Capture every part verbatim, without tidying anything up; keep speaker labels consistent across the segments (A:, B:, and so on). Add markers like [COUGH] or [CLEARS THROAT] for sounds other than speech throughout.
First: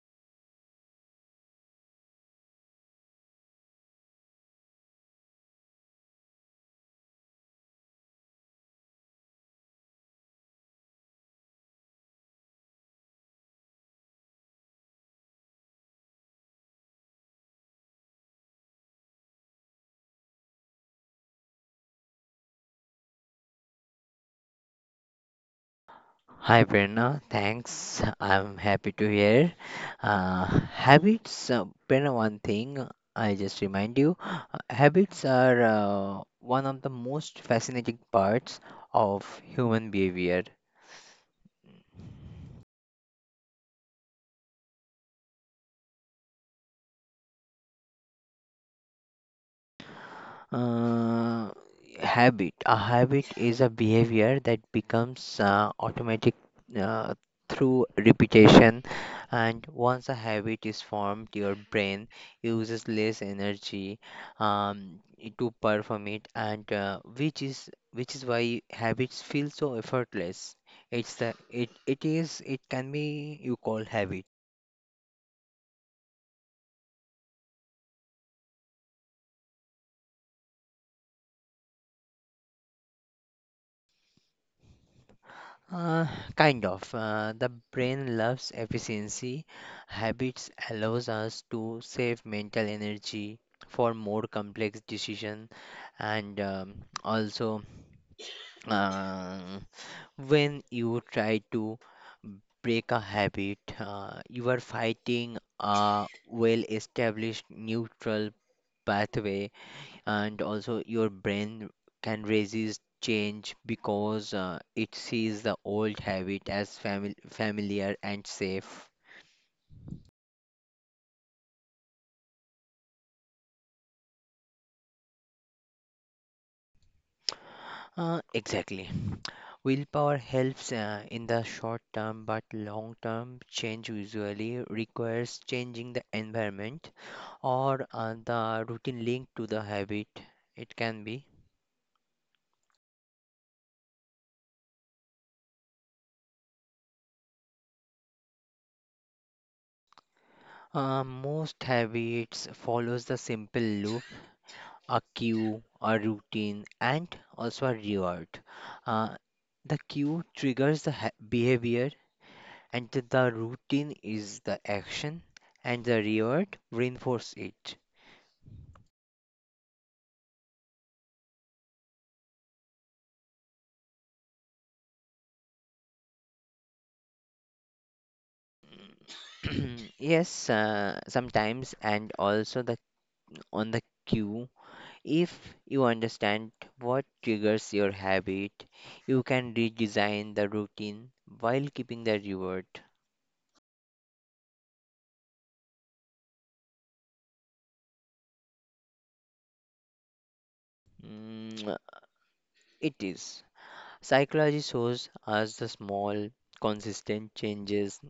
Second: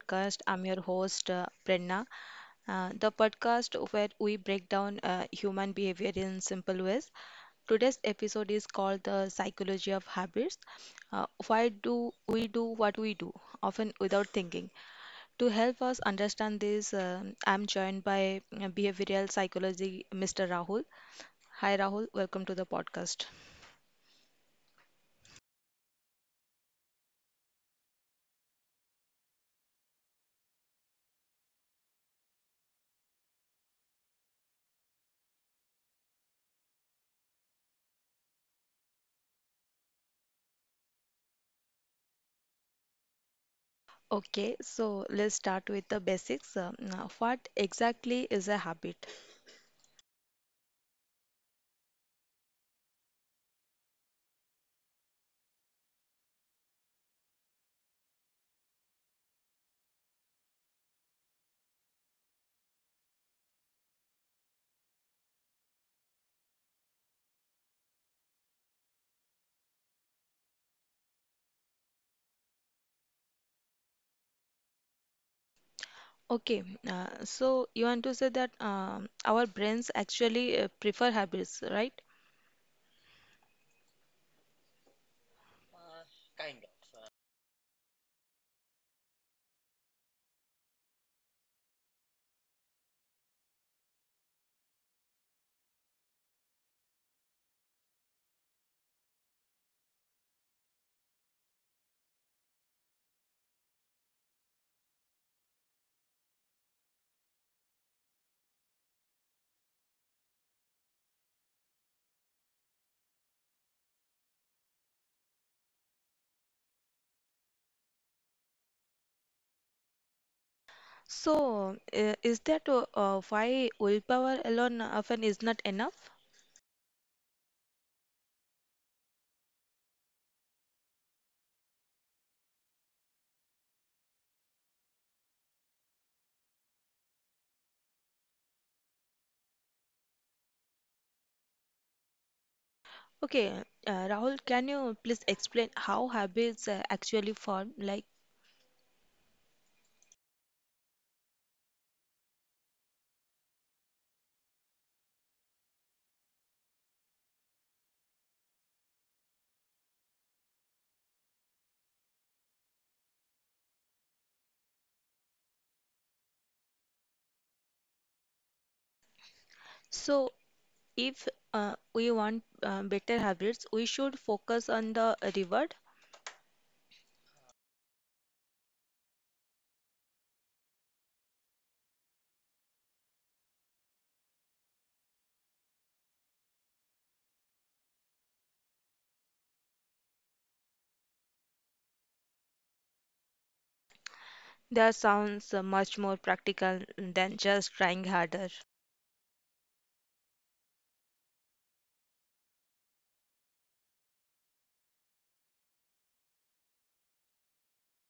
A: podcast. I'm your host, uh, Brenna. Uh, the podcast where we break down uh, human behavior in simple ways. Today's episode is called The Psychology of Habits. Uh, why do we do what we do, often without thinking? To help us understand this, um I'm joined by uh, behavioral psychology mister Rahul. Hi Rahul, welcome to the podcast.
B: Hi Prerna, thanks. I'm happy to hear. Uh, Habits, uh, Prerna, one thing I just remind you, uh, habits are uh, one of the most fascinating parts of human behavior.
A: Okay, so let's start with the basics. Uh, now, what exactly is a habit?
B: Uh, habit. A habit is a behavior that becomes uh, automatic uh, through repetition, and once a habit is formed, your brain uses less energy um, i- to perform it, and uh, which is which is why habits feel so effortless. It's the it it is it can be you call habit.
A: Okay, uh, so you want to say that um, our brains actually uh, prefer habits, right?
B: Uh, Kind of. Uh, the brain loves efficiency. Habits allows us to save mental energy for more complex decision, and um, also uh, when you try to break a habit, uh, you are fighting a well-established neutral pathway, and also your brain can resist change because uh, it sees the old habit as fami- familiar and safe.
A: So, uh, is that uh, uh, why willpower alone often is not enough?
B: Uh, exactly. Willpower helps uh, in the short term, but long term change usually requires changing the environment or uh, the routine linked to the habit. It can be.
A: Okay, uh, Rahul, can you please explain how habits uh, actually form? Like,
B: Uh, most habits follows the simple loop: a cue, a routine, and also a reward. Uh, the cue triggers the ha- behavior, and th- the routine is the action, and the reward reinforce it.
A: so if uh, we want uh, better habits, we should focus on the reward.
B: [CLEARS THROAT] Yes, uh, sometimes, and also the on the cue. If you understand what triggers your habit, you can redesign the routine while keeping the reward.
A: That sounds uh, much more practical than just trying harder.
B: Mm, [TSK] it is. Psychology shows us the small, consistent changes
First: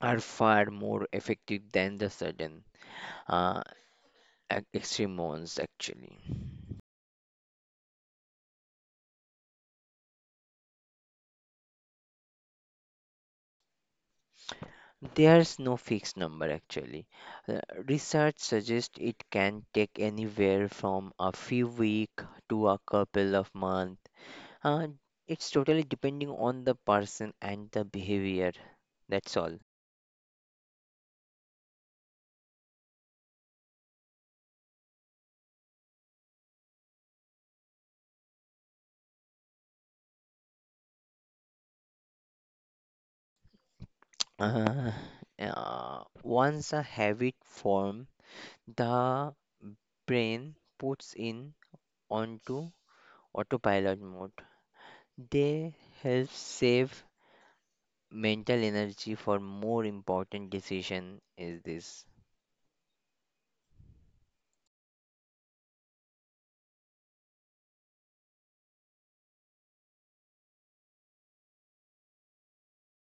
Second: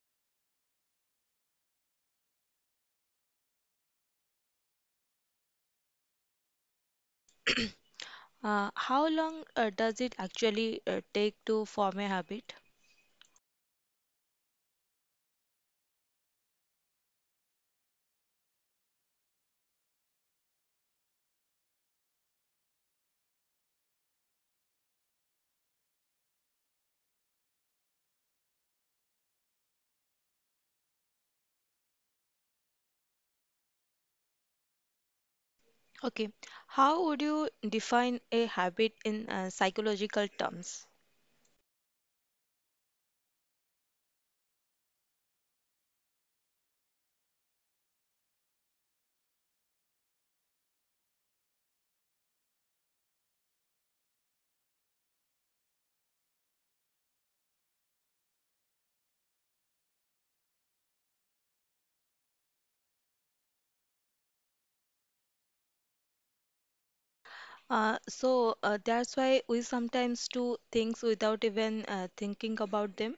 B: are far more effective than the sudden uh, ex- extreme ones, actually.
A: [CLEARS THROAT] Uh, how long uh, does it actually uh, take to form a habit?
B: There's no fixed number, actually. Uh, Research suggests it can take anywhere from a few weeks to a couple of months. Uh, it's totally depending on the person and the behavior. That's all.
A: Okay, how would you define a habit in uh, psychological terms?
B: Uh, uh, Once a habit form. The brain puts in onto autopilot mode. They help save mental energy for more important decision is this.
A: Uh, so uh, that's why we sometimes do things without even uh, thinking about them.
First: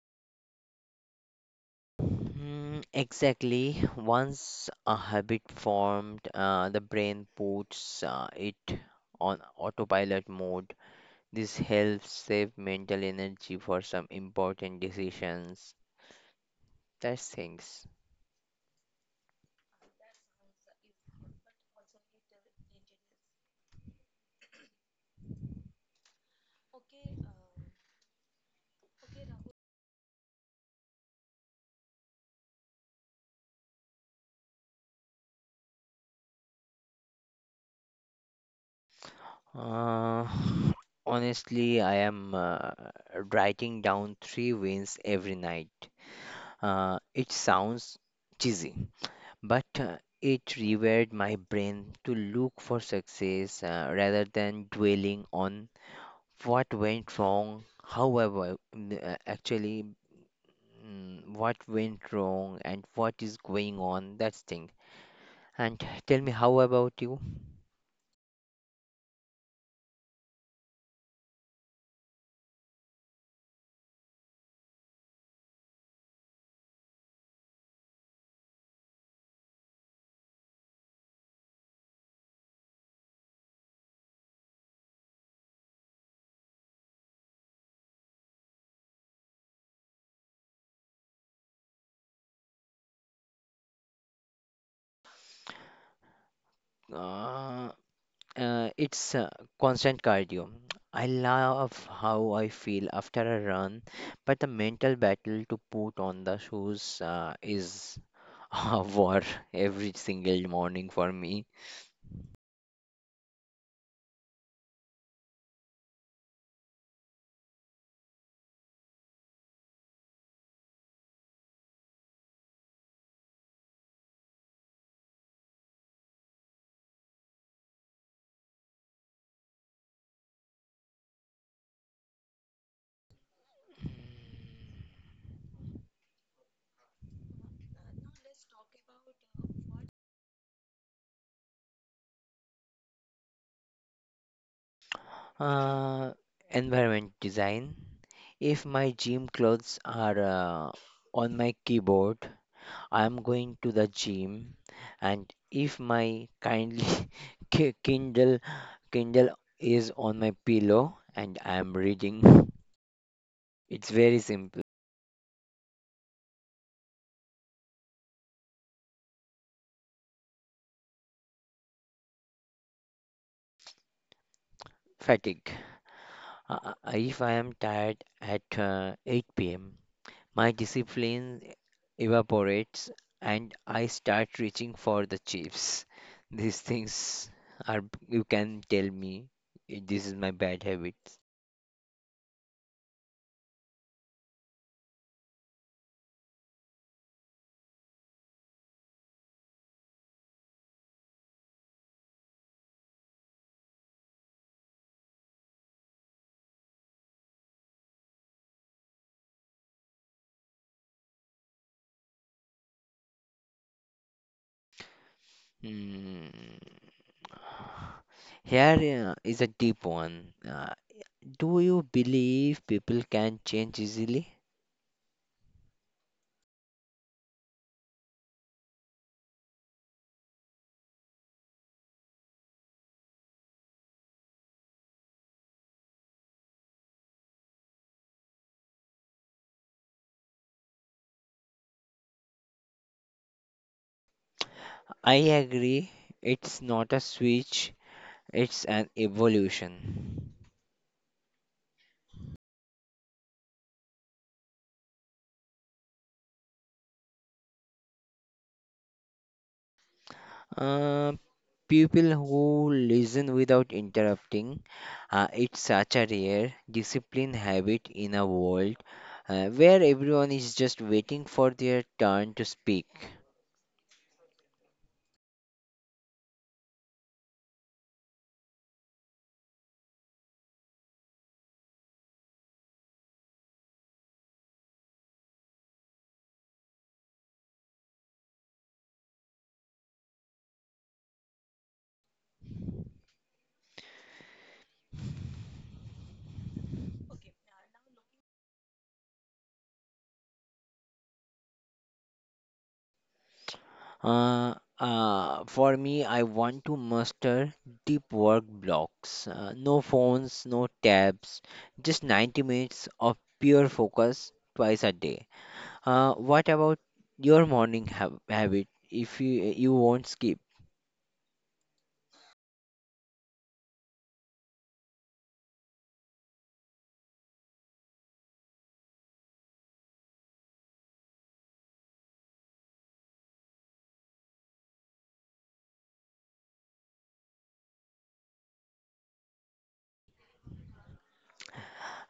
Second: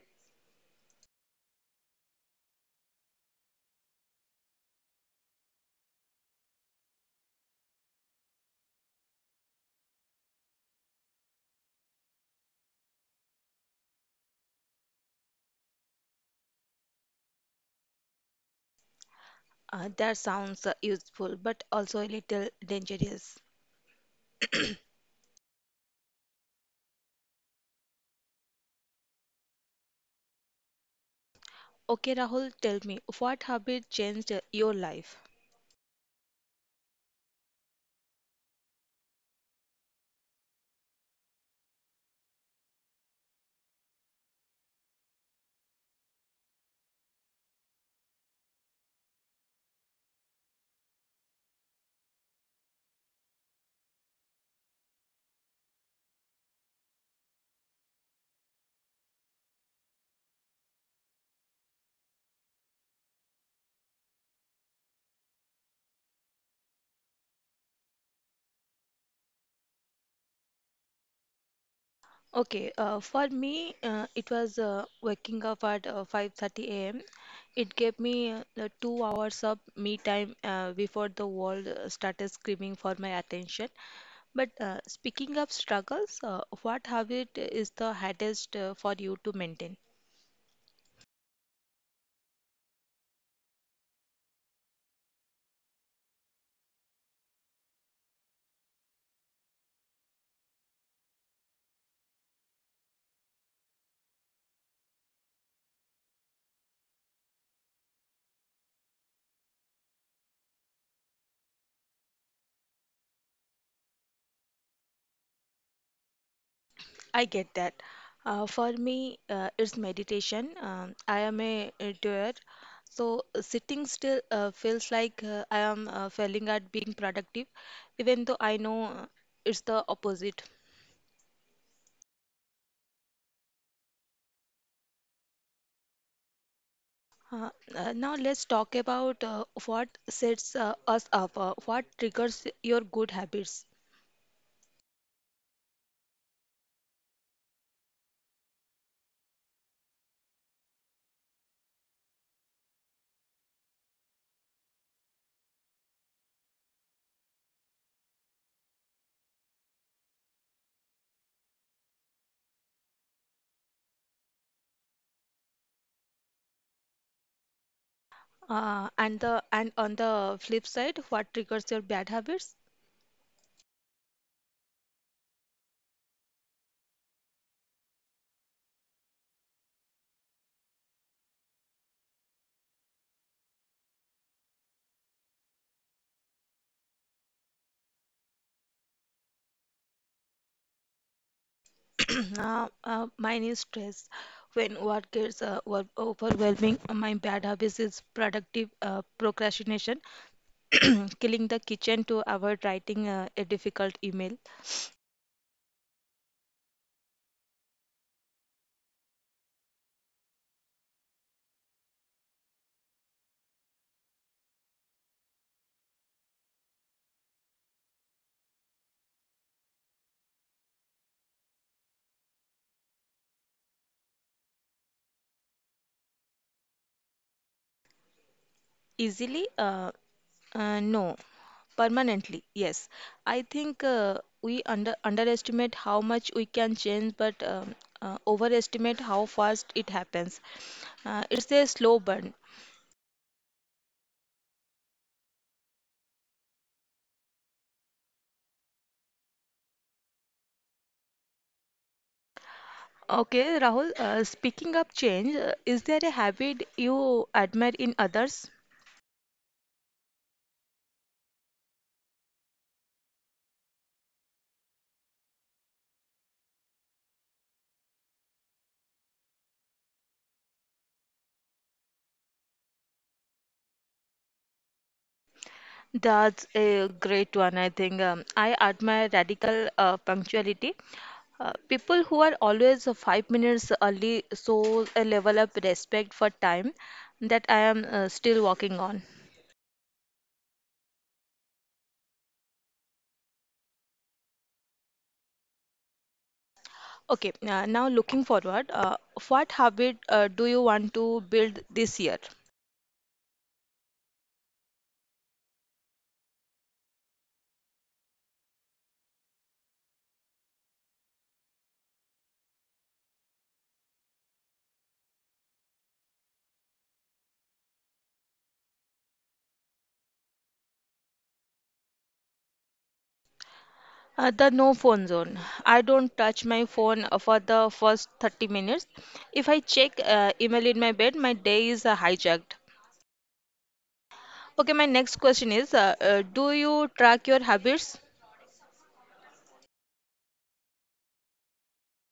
B: Hmm, exactly. Once a habit formed, uh, the brain puts uh, it on autopilot mode. This helps save mental energy for some important decisions. That's things.
A: Uh, that sounds uh, useful, but also a little dangerous. [CLEARS THROAT] Okay, Rahul, tell me, what habit changed uh, your life?
B: Uh, Honestly, I am uh, writing down three wins every night. Uh, it sounds cheesy, but uh, it rewired my brain to look for success uh, rather than dwelling on what went wrong. However, mm, uh, actually, mm, what went wrong and what is going on, that's thing. And tell me, how about you?
A: Okay, uh, for me, uh, it was uh, waking up at uh, five thirty a m. It gave me uh, the two hours of me time uh, before the world uh, started screaming for my attention. But uh, speaking of struggles, uh, what habit is the hardest uh, for you to maintain?
B: Uh, Uh, it's uh, constant cardio. I love how I feel after a run, but the mental battle to put on the shoes uh, is [LAUGHS] a war every single morning for me.
A: I get that. Uh, for me, uh, it's meditation. Um, I am a, a doer, so uh, sitting still uh, feels like uh, I am uh, failing at being productive, even though I know uh, it's the opposite. Uh, uh, Now let's talk about uh, what sets uh, us up, uh, what triggers your good habits,
B: Uh, Environment design. If my gym clothes are uh, on my keyboard, I'm going to the gym, and if my kindly [LAUGHS] ki- Kindle Kindle is on my pillow and I'm reading. [LAUGHS] It's very simple.
A: uh, and the and on the flip side, what triggers your bad habits.
B: Fatigue. Uh, uh, uh, If I am tired at uh, eight p m, my discipline evaporates and I start reaching for the chips. These things are, you can tell me, eh, this is my bad habits.
A: [CLEARS THROAT] Uh, uh, mine is stress. When work gets uh, wor- overwhelming, uh, my bad habit is productive uh, procrastination, [CLEARS THROAT] killing the kitchen to avoid writing uh, a difficult email.
B: Hmm. Here uh, is a deep one. Uh, do you believe people can change easily?
A: Easily, uh, uh, no. Permanently, yes. I think uh, we under underestimate how much we can change, but um, uh, overestimate how fast it happens. Uh, it's a slow burn.
B: I agree. It's not a switch, it's an evolution.
A: Okay, Rahul, uh, speaking of change, uh, is there a habit you admire in others?
B: Uh, People who listen without interrupting, uh, it's such a rare discipline habit in a world uh, where everyone is just waiting for their turn to speak.
A: That's a great one, I think. Um, I admire radical uh, punctuality. Uh, people who are always uh, five minutes early show a level of respect for time that I am uh, still working on. Okay, uh, now looking forward, uh, what habit uh, do you want to build this year?
B: Uh, uh, for me, I want to master deep work blocks. Uh, no phones, no tabs, just ninety minutes of pure focus twice a day. Uh, what about your morning hab habit? If you you won't skip,
A: Uh, the no phone zone. I don't touch my phone uh, for the first thirty minutes. If I check uh, email in my bed, my day is uh, hijacked. Okay, my next question is uh, uh, do you track your habits?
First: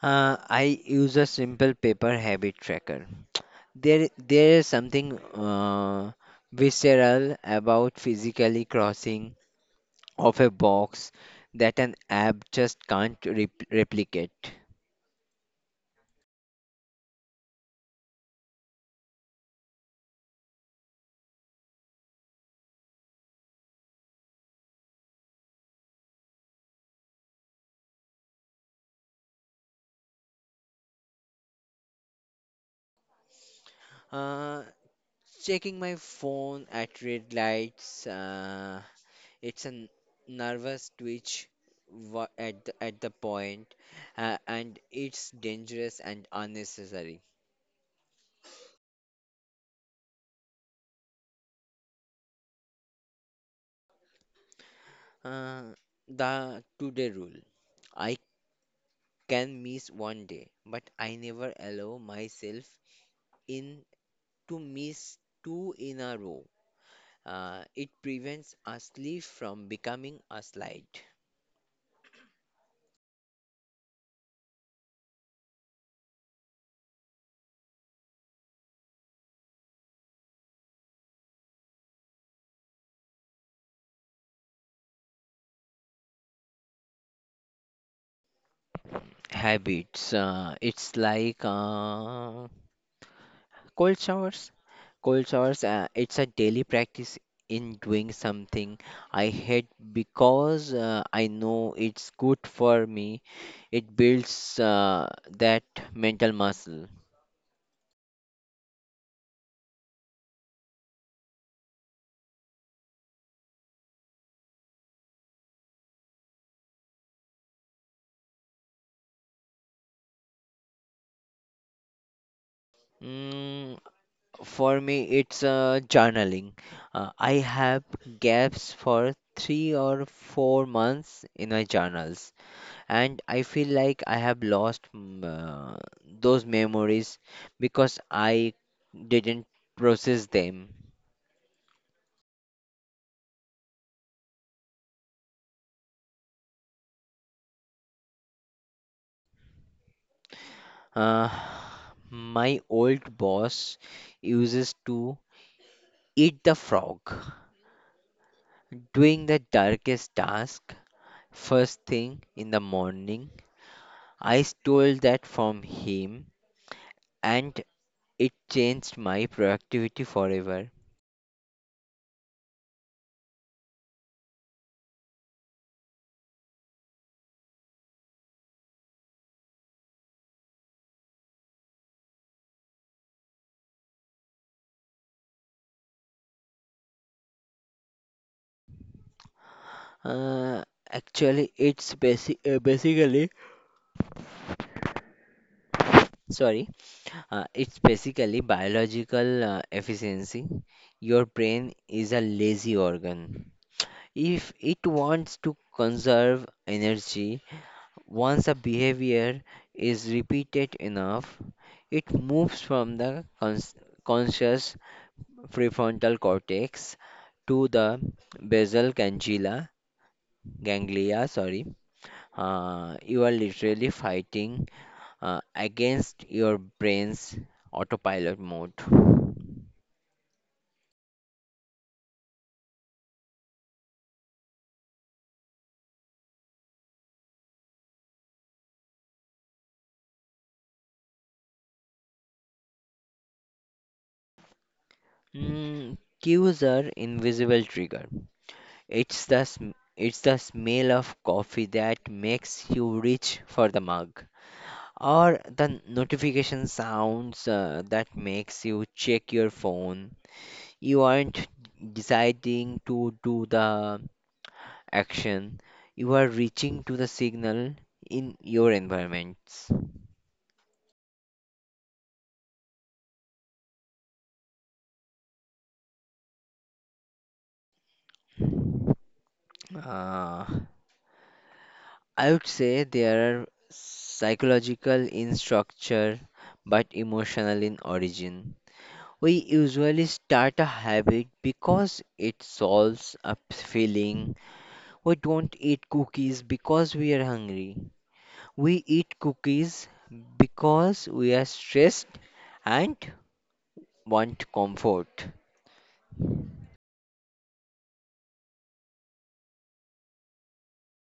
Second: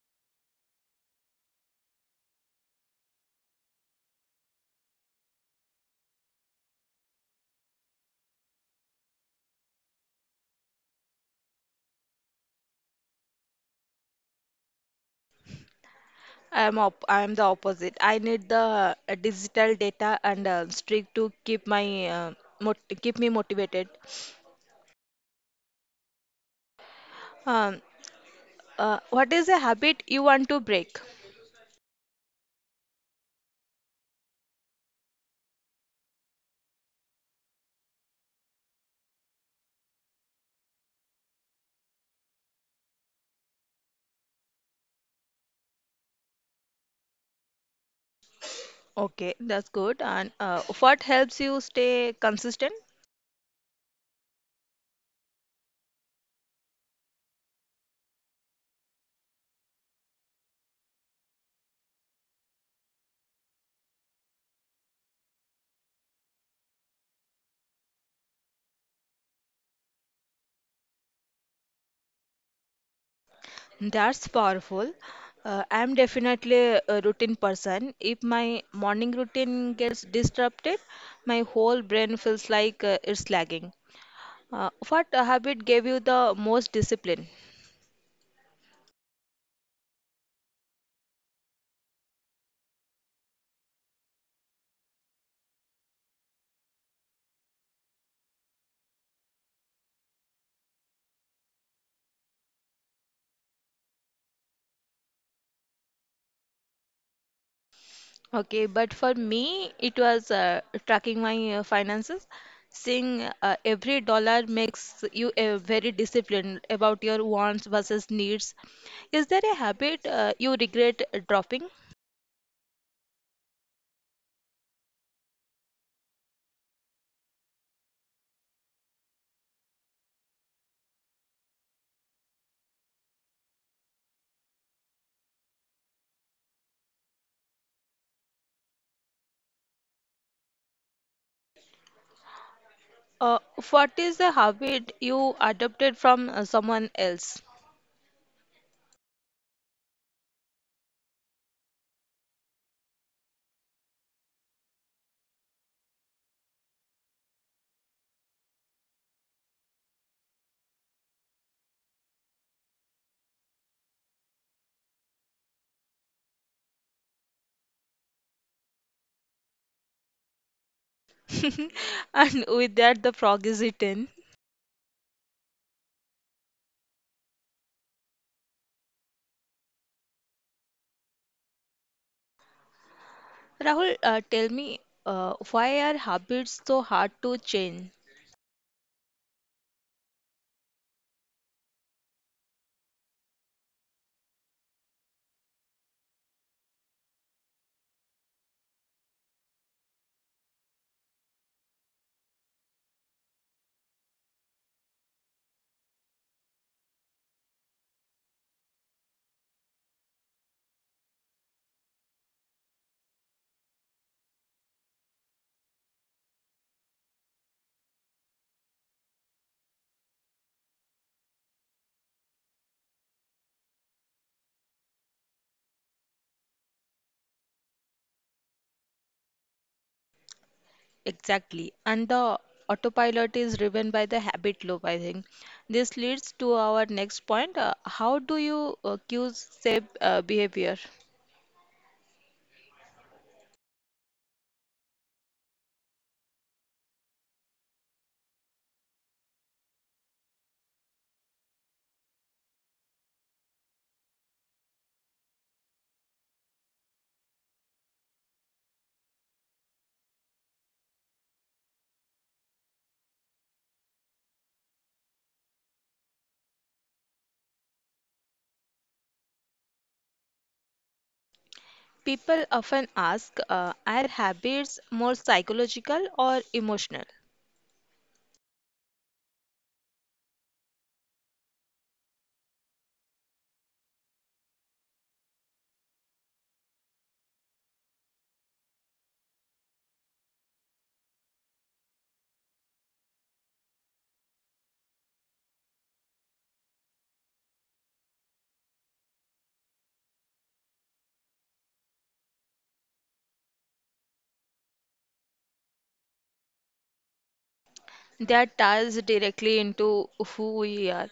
B: uh, I use a simple paper habit tracker. There there is something uh, visceral about physically crossing of a box that an app just can't rep replicate.
A: I am op I am the opposite. I need the uh, digital data and uh, streak to keep my uh, mot keep me motivated. Um, uh, what is a habit you want to break?
B: Uh, Checking my phone at red lights. Uh, It's a n- nervous twitch wa- at the, at the point, uh, and it's dangerous and unnecessary.
A: Okay, that's good. And uh, what helps you stay consistent?
B: Uh, the today rule. I can miss one day, but I never allow myself in to miss two in a row. Uh, it prevents a slip from becoming a slide.
A: That's powerful. Uh, I'm definitely a routine person. If my morning routine gets disrupted, my whole brain feels like uh, it's lagging. Uh, what habit gave you the most discipline?
B: Habits. Uh, it's like uh, Cold showers. Cold showers, uh, it's a daily practice in doing something I hate because uh, I know it's good for me. It builds uh, that mental muscle.
A: Okay, but for me, it was uh, tracking my uh, finances. Seeing uh, every dollar makes you uh, very disciplined about your wants versus needs. Is there a habit uh, you regret dropping?
B: Mm, for me, it's uh, journaling. Uh, I have gaps for three or four months in my journals, and I feel like I have lost mm, uh, those memories because I didn't process them.
A: Uh, what is the habit you adopted from uh, someone else?
B: Uh, my old boss uses to eat the frog, doing the darkest task first thing in the morning. I stole that from him and it changed my productivity forever.
A: [LAUGHS] And with that, the frog is eaten. Rahul, uh, tell me, uh, why are habits so hard to change
B: Uh, Actually, it's basi- uh, basically, sorry. Uh, it's basically biological uh, efficiency. Your brain is a lazy organ. If it wants to conserve energy, once a behavior is repeated enough, it moves from the cons- conscious prefrontal cortex to the basal ganglia, ganglia, sorry. Uh, you are literally fighting uh, against your brain's autopilot mode.
A: exactly? And the autopilot is driven by the habit loop, I think. This leads to our next point. Uh, how do you uh, cue safe uh, behavior?
B: Mm, cues are invisible trigger. It's the sm- it's the smell of coffee that makes you reach for the mug, or the notification sounds uh, that makes you check your phone. You aren't deciding to do the action. You are reaching to the signal in your environments.
A: People often ask, uh, are habits more psychological or emotional?
B: Ah. I would say they are psychological in structure but emotional in origin. We usually start a habit because it solves a p- feeling. We don't eat cookies because we are hungry. We eat cookies because we are stressed and want comfort.
A: That ties directly into who we are.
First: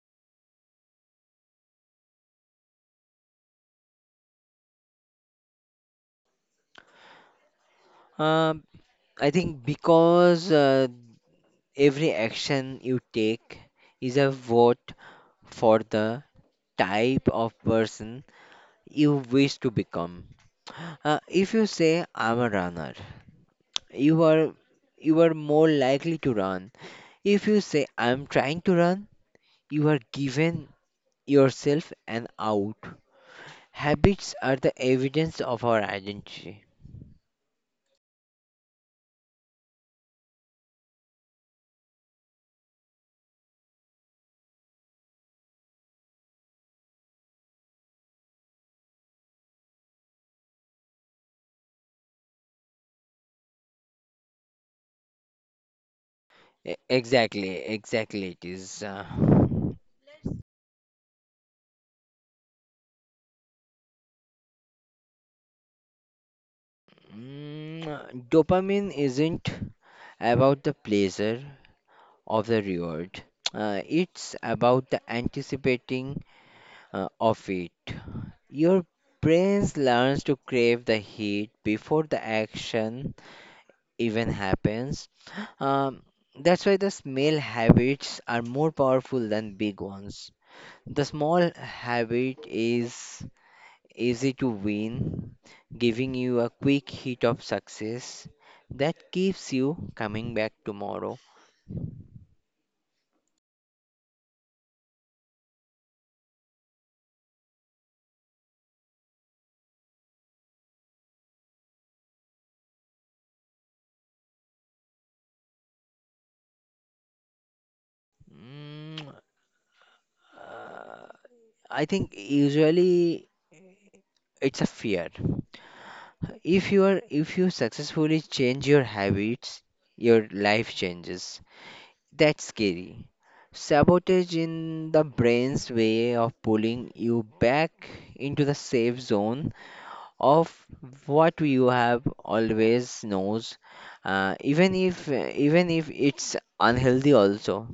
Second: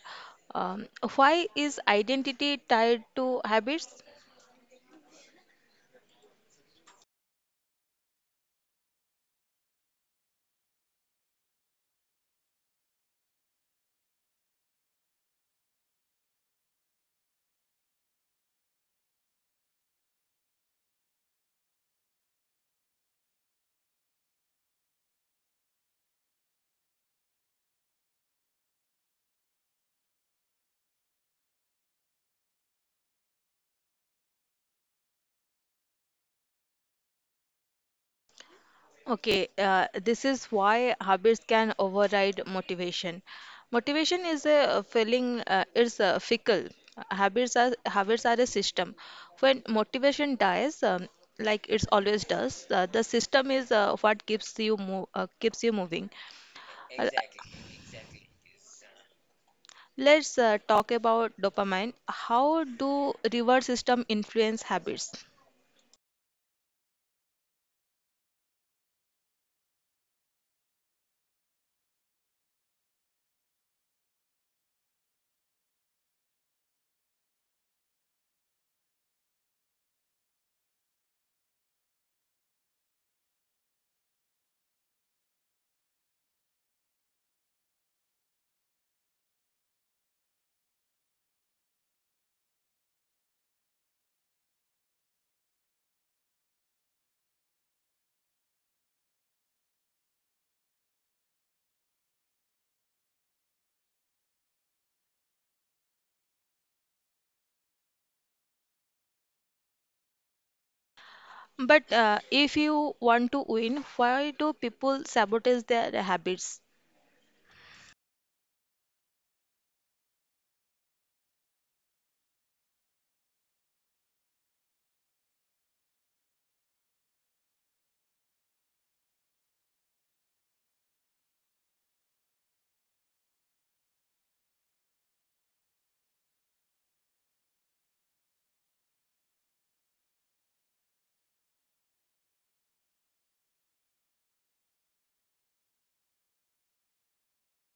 A: Um, why is identity tied to habits?
B: Uh, I think because uh, every action you take is a vote for the type of person you wish to become. Uh, if you say I'm a runner, you are you are more likely to run. If you say I'm trying to run, you are given yourself an out. Habits are the evidence of our identity.
A: Okay, uh, this is why habits can override motivation. Motivation is a feeling, uh, it's a fickle. Habits are habits are a system. When motivation dies, um, like it's always does, uh, the system is uh, what keeps you move, uh, keeps you moving.
B: E-
A: Uh,
B: Exactly, exactly it is. Uh,
A: Let's uh, talk about dopamine. How do reward system influence habits?
B: mm, dopamine isn't about the pleasure of the reward. Uh, it's about the anticipating uh, of it. Your brain learns to crave the heat before the action even happens. Um, that's why the small habits are more powerful than big ones. The small habit is easy to win, giving you a quick hit of success that keeps you coming back tomorrow.
A: But uh, if you want to win, why do people sabotage their habits?
B: Mm, uh, I think usually it's a fear. If you are if you successfully change your habits, your life changes. That's scary. Sabotage in the brain's way of pulling you back into the safe zone of what you have always knows, uh, even if even if it's unhealthy also.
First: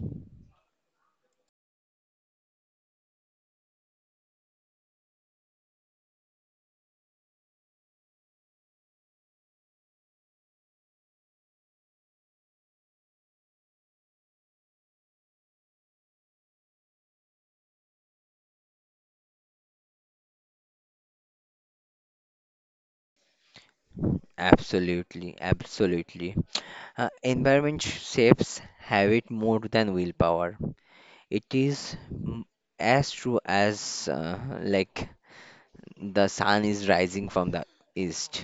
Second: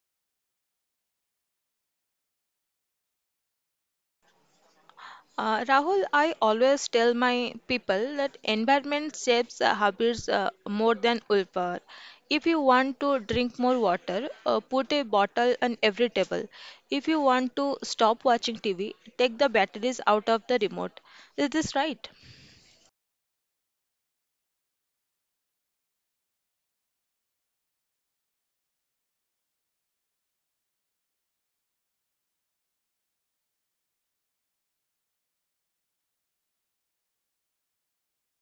A: Uh, Rahul, I always tell my people that environment shapes uh, habits uh, more than willpower. If you want to drink more water, uh, put a bottle on every table. If you want to stop watching T V, take the batteries out of the remote. Is this right?
B: Absolutely, absolutely. Uh, environment shapes habit more than willpower. It is, mm, as true as uh, like the sun is rising from the east.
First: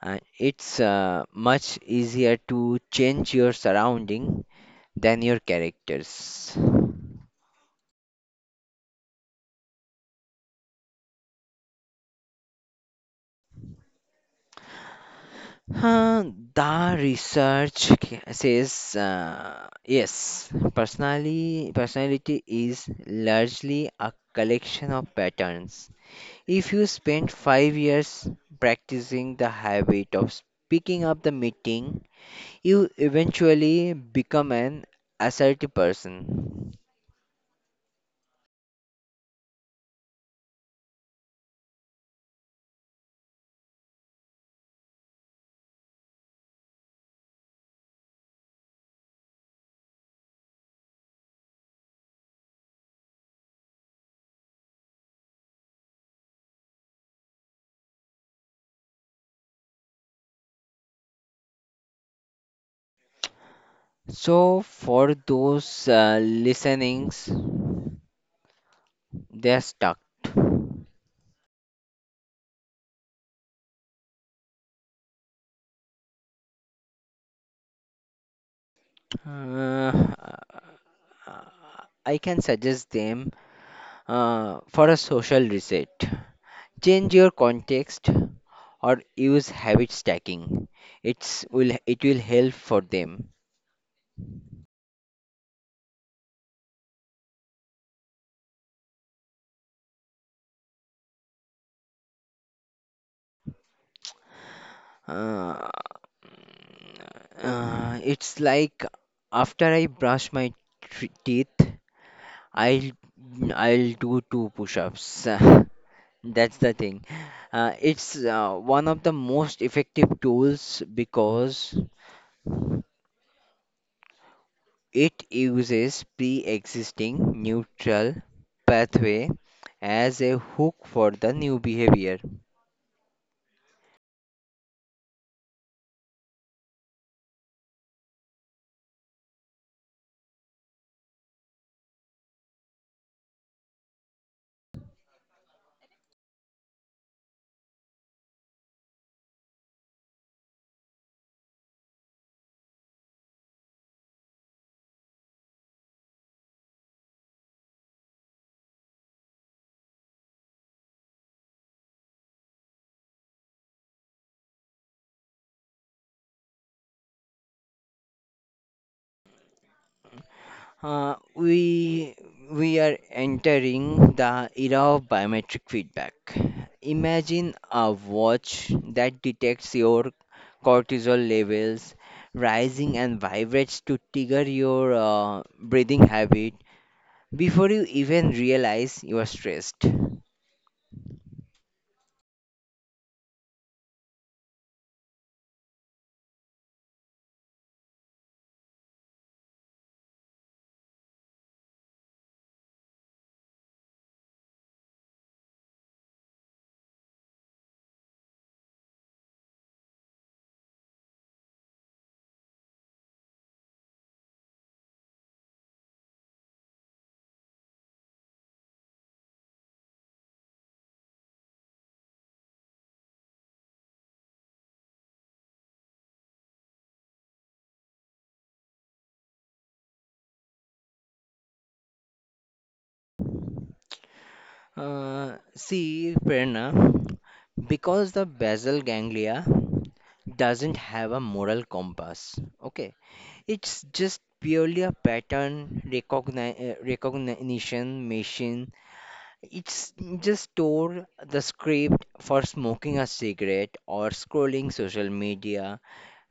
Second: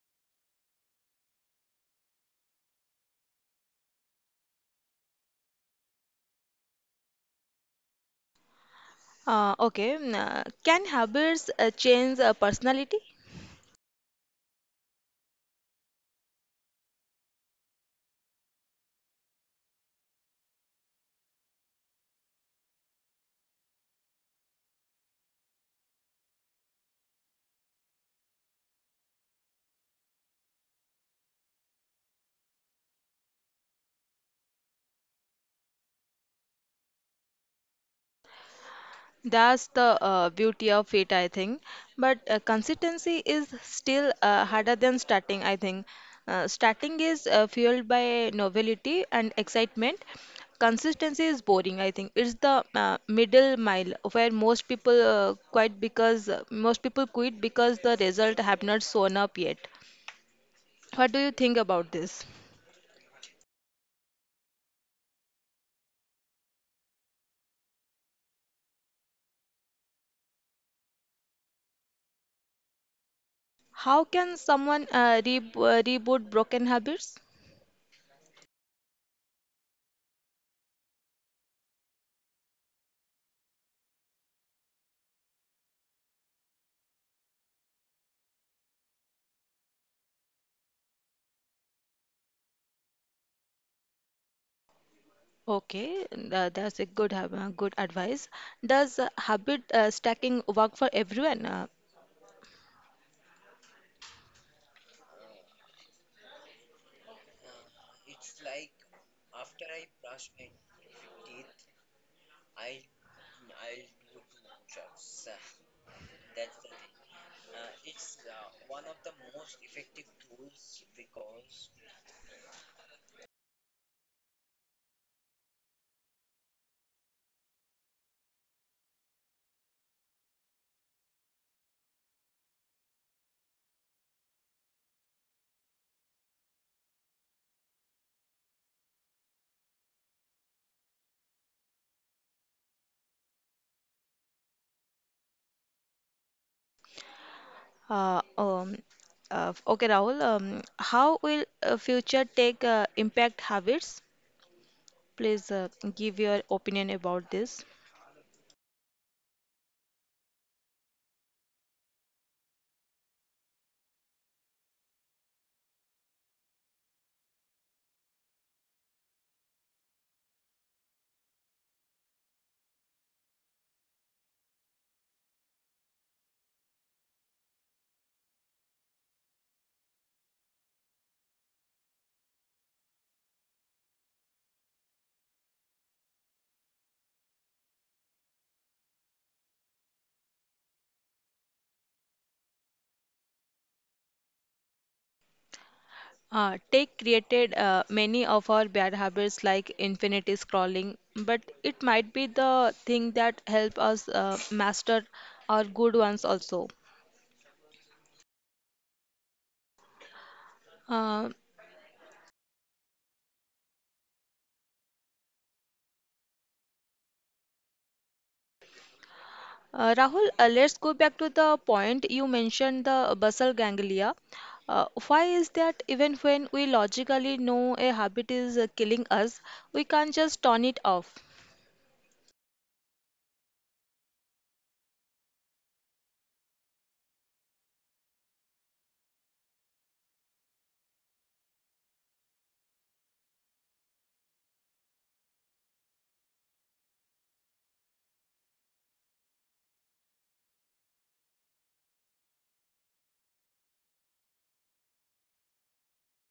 B: And it's uh, much easier to change your surrounding than your characters.
A: Uh, okay. Mm, uh, can habits uh, change a personality?
B: Huh, the research k- says uh, yes, personally, personality is largely a collection of patterns. If you spend five years practicing the habit of speaking up the meeting, you eventually become an assertive person.
A: That's the uh, beauty of it, I think. But uh, consistency is still uh, harder than starting, I think. Uh, starting is uh, fueled by novelty and excitement. Consistency is boring, I think. It's the uh, middle mile where most people uh, quit because uh, most people quit because the result have not shown up yet. What do you think about this?
B: So, for those uh, listenings, they're stuck.
A: How can someone uh, re uh, reboot broken habits?
B: Uh, I can suggest them uh, for a social reset. Change your context or use habit stacking. It's will it will help for them.
A: Okay, tha- that's a good hab- uh, good advice. Does uh, habit uh, stacking work for everyone? Uh,
B: Uh, uh, it's like after I brush my tr- teeth, I'll I'll do two push-ups. [LAUGHS] That's the thing. Uh, it's uh, one of the most effective tools because it uses pre-existing neutral pathway as a hook for the new behavior.
A: uh, um, uh, okay, Rahul. Um, how will uh, future tech uh, impact habits? Please uh, give your opinion about this.
B: Uh, we we are entering the era of biometric feedback. Imagine a watch that detects your cortisol levels rising and vibrates to trigger your uh, breathing habit before you even realize you are stressed.
A: Uh, tech created uh, many of our bad habits like infinity scrolling, but it might be the thing that help us uh, master our good ones also. Uh, uh, Rahul, uh, let's go back to the point you mentioned the basal ganglia. Uh, why is that even when we logically know a habit is uh, killing us, we can't just turn it off?
B: Uh, see, Prerna, because the basal ganglia doesn't have a moral compass, okay, it's just purely a pattern recogni- uh, recognition machine. It's just store the script for smoking a cigarette or scrolling social media.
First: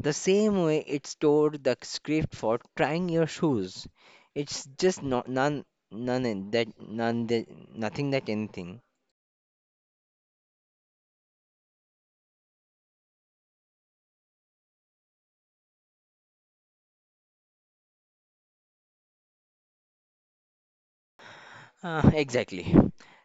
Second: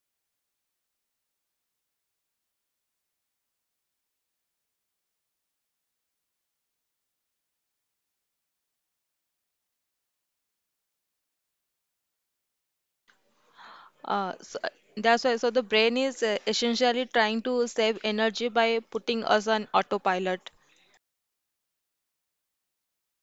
B: The same way it stored the script for trying your shoes. It's just not none none in that none that nothing that anything.
A: Uh, so that's why, so the brain is uh, essentially trying to save energy by putting us on autopilot.
B: Uh, exactly.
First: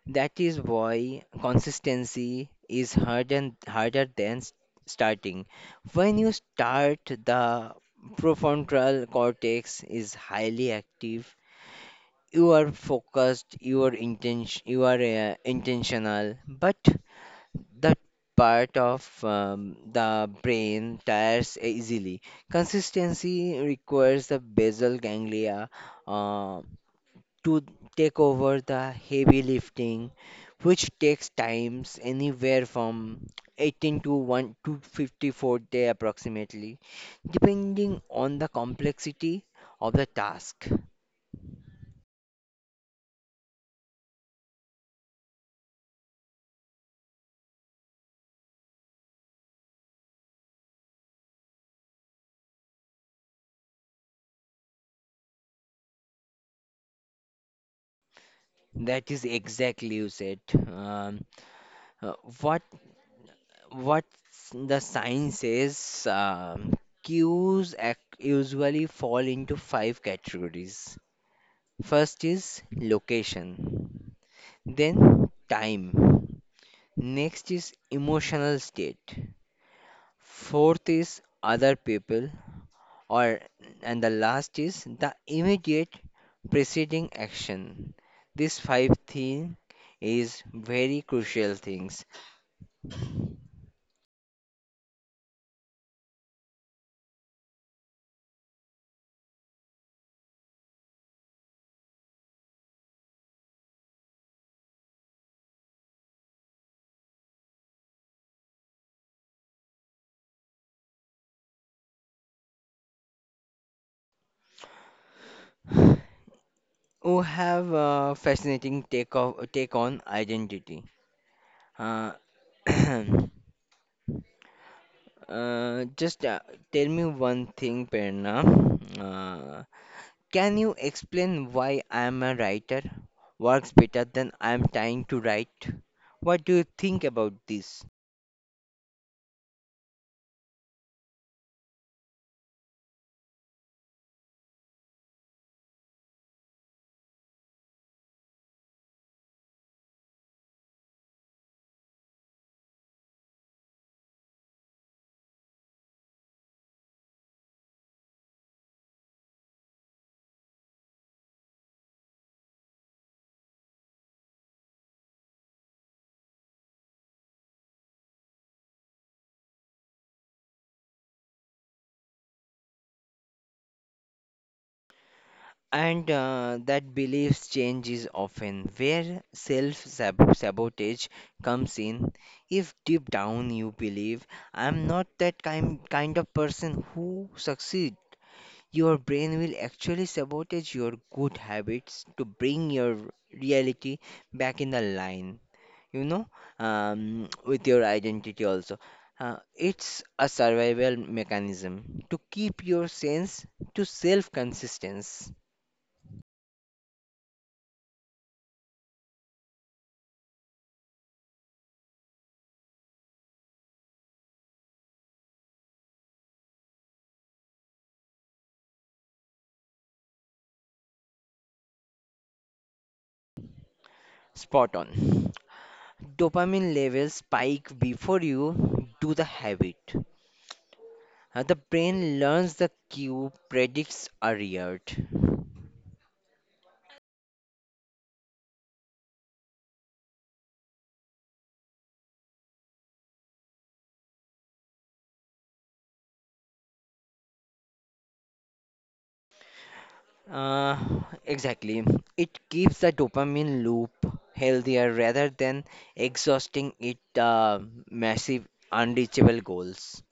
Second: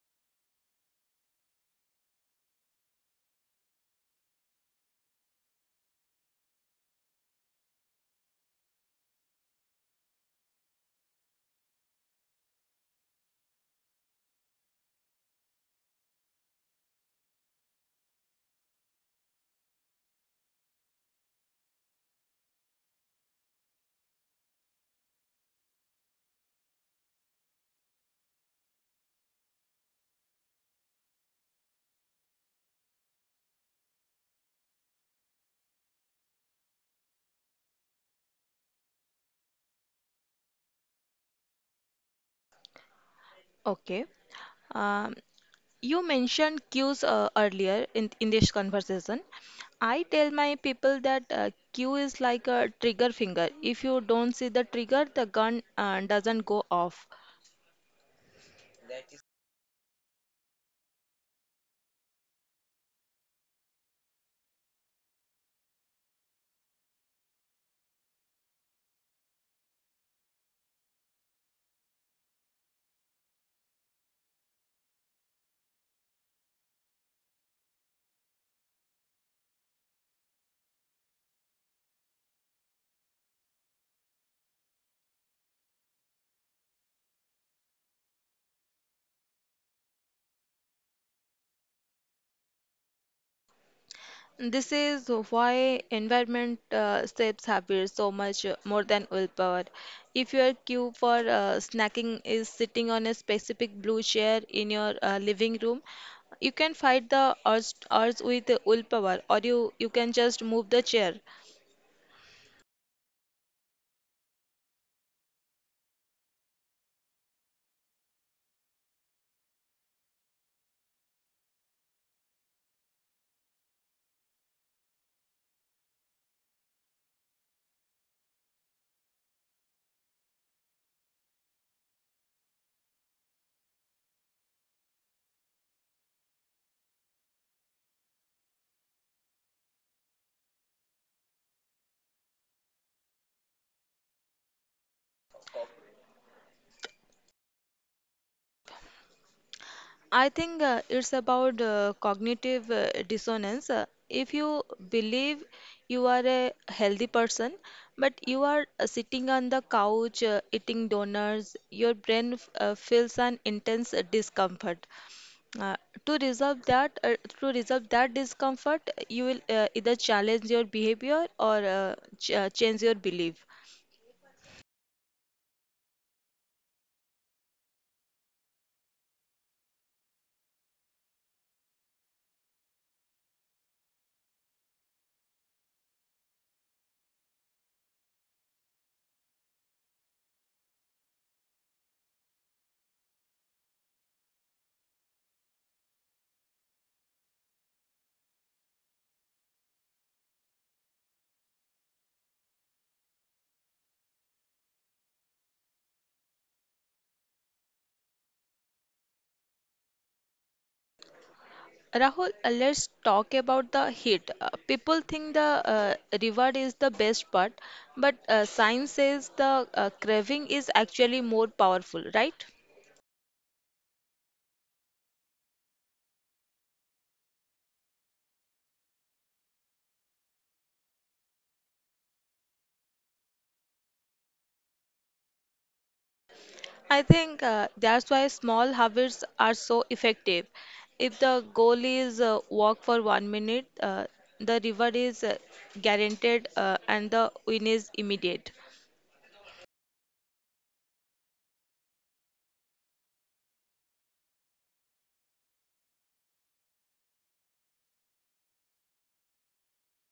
B: That is why consistency is harder, harder than s- starting. When you start, the prefrontal cortex is highly active. You are focused, you are intention, you are uh, intentional, but that part of um, the brain tires easily. Consistency requires the basal ganglia uh, to take over the heavy lifting, which takes times anywhere from eighteen to one to fifty-four day approximately, depending on the complexity of the task.
A: Okay. Um, you mentioned cues uh, earlier in, in this conversation. I tell my people that uh, cue is like a trigger finger. If you don't see the trigger, the gun uh, doesn't go off.
B: That is exactly you said. Um, uh, what what s- the science says, um, cues ac- usually fall into five categories. First is location, then time. Next is emotional state. Fourth is other people, or, and the last is the immediate preceding action. These five thing is very crucial things.
A: This is why environment uh, shapes habits so much uh, more than willpower. If your cue for uh, snacking is sitting on a specific blue chair in your uh, living room, you can fight the urge, urge with willpower, or you, you can just move the chair.
B: We have a fascinating take of take on identity. Uh, [CLEARS THROAT] uh, just uh, Tell me one thing, Perna. Uh, Can you explain why I'm a writer works better than I'm trying to write? What do you think about this?
A: I think uh, it's about uh, cognitive uh, dissonance. Uh, if you believe you are a healthy person, but you are uh, sitting on the couch uh, eating donuts, your brain f- uh, feels an intense uh, discomfort. Uh, to resolve that, uh, to resolve that discomfort, you will uh, either challenge your behavior or uh, ch- uh, change your belief.
B: And uh, that beliefs change is often where self sabotage comes in. If deep down you believe I'm not that kind kind of person who succeed, your brain will actually sabotage your good habits to bring your reality back in the line, you know, um, with your identity also. Uh, it's a survival mechanism to keep your sense to self consistence.
A: Rahul, uh, let's talk about the heat. Uh, people think the uh, reward is the best part, but uh, science says the uh, craving is actually more powerful, right?
B: Spot on. Dopamine levels spike before you do the habit. Uh, the brain learns the cue, predicts a reward.
A: I think uh, that's why small habits are so effective. If the goal is uh, walk for one minute, uh, the reward is uh, guaranteed uh, and the win is immediate.
B: Uh, exactly. It keeps the dopamine loop healthier rather than exhausting it uh, massive unreachable goals.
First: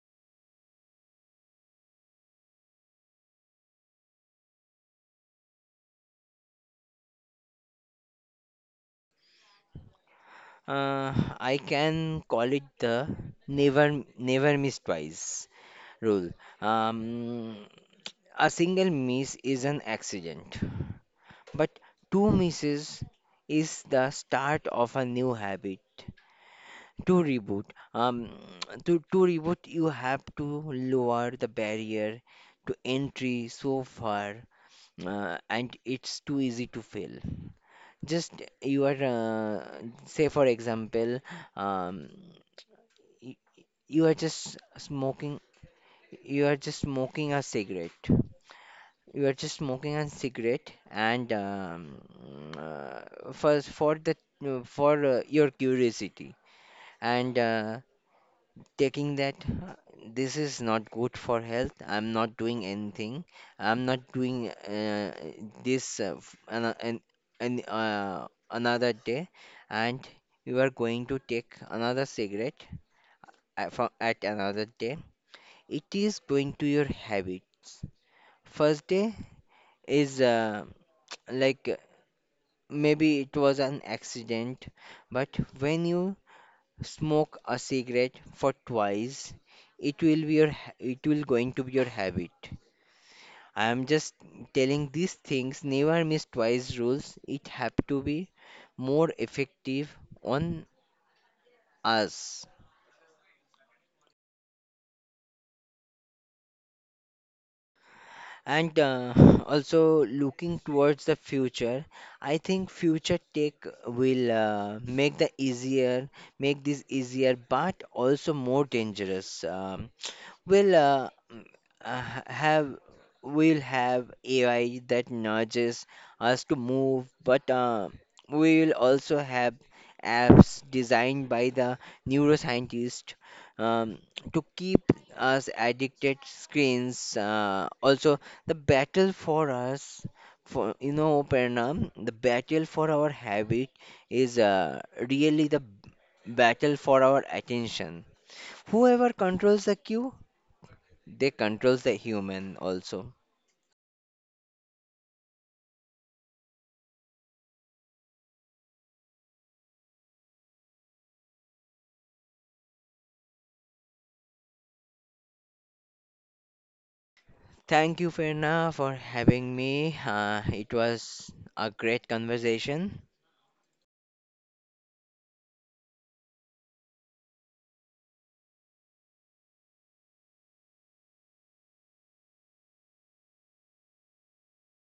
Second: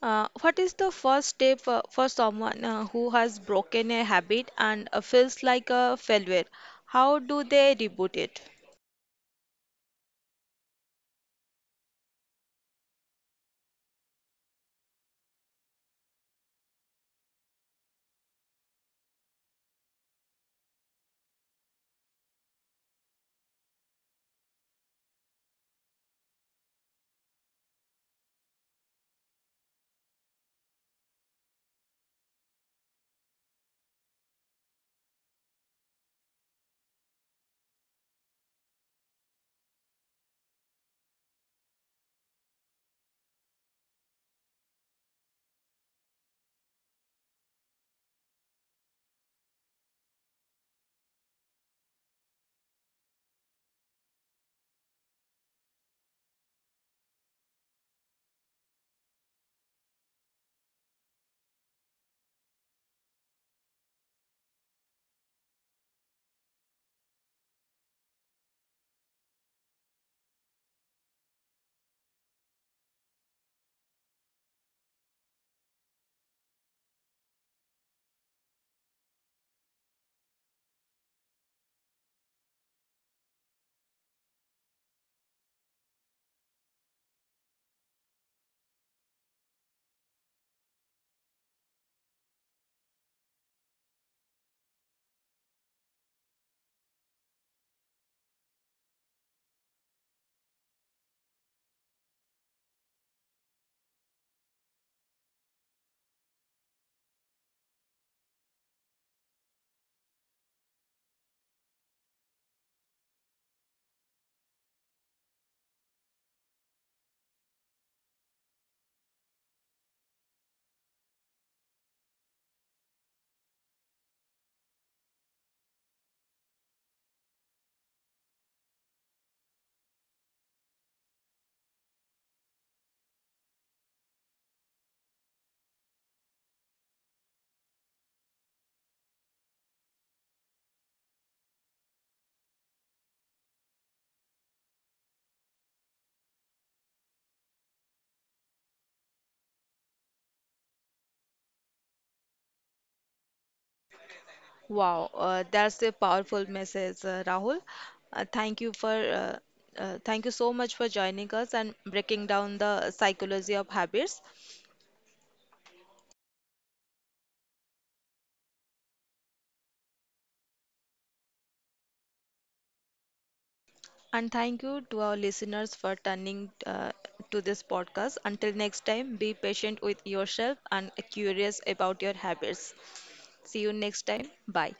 A: Uh, what is the first step uh, for someone uh, who has broken a habit and uh, feels like a failure? How do they reboot it?
B: Uh, I can call it the never never miss twice rule. Um, a single miss is an accident, but two misses is the start of a new habit. To reboot, um, [TSK] to, to reboot, you have to lower the barrier to entry so far, uh, and it's too easy to fail. Just you are, uh, say for example, um, y- you are just smoking. You are just smoking a cigarette. You are just smoking a cigarette, and um, uh, for for the for uh, your curiosity and uh, taking that. uh, This is not good for health. I'm not doing anything. I'm not doing uh, this uh, f- an, an, an, uh, another day, and you are going to take another cigarette at, from, at another day, it is going to your habits. First day is uh, like uh, maybe it was an accident, but when you smoke a cigarette for twice, it will be your ha- it will going to be your habit. I am just telling these things never miss twice rules. It have to be more effective on us. And uh, [LAUGHS] also looking towards the future, I think future tech will uh, make the easier make this easier but also more dangerous. um, We'll uh, mm, uh, ha- have we'll have A I that nudges us to move, but uh, we'll also have apps designed by the neuroscientist um, to keep us addicted screens. Uh, also, the battle for us, for you know, Prerna, the battle for our habit is uh, really the b- battle for our attention. Whoever controls the queue, they controls the human also.
A: Wow, uh, that's a powerful message, uh, Rahul. Uh, thank you for uh, uh, thank you so much for joining us and breaking down the psychology of habits.
B: Thank you, Firna, for having me. Uh, it was a great conversation.
A: And thank you to our listeners for turning uh, to this podcast. Until next time, be patient with yourself and curious about your habits. See you next time. Bye.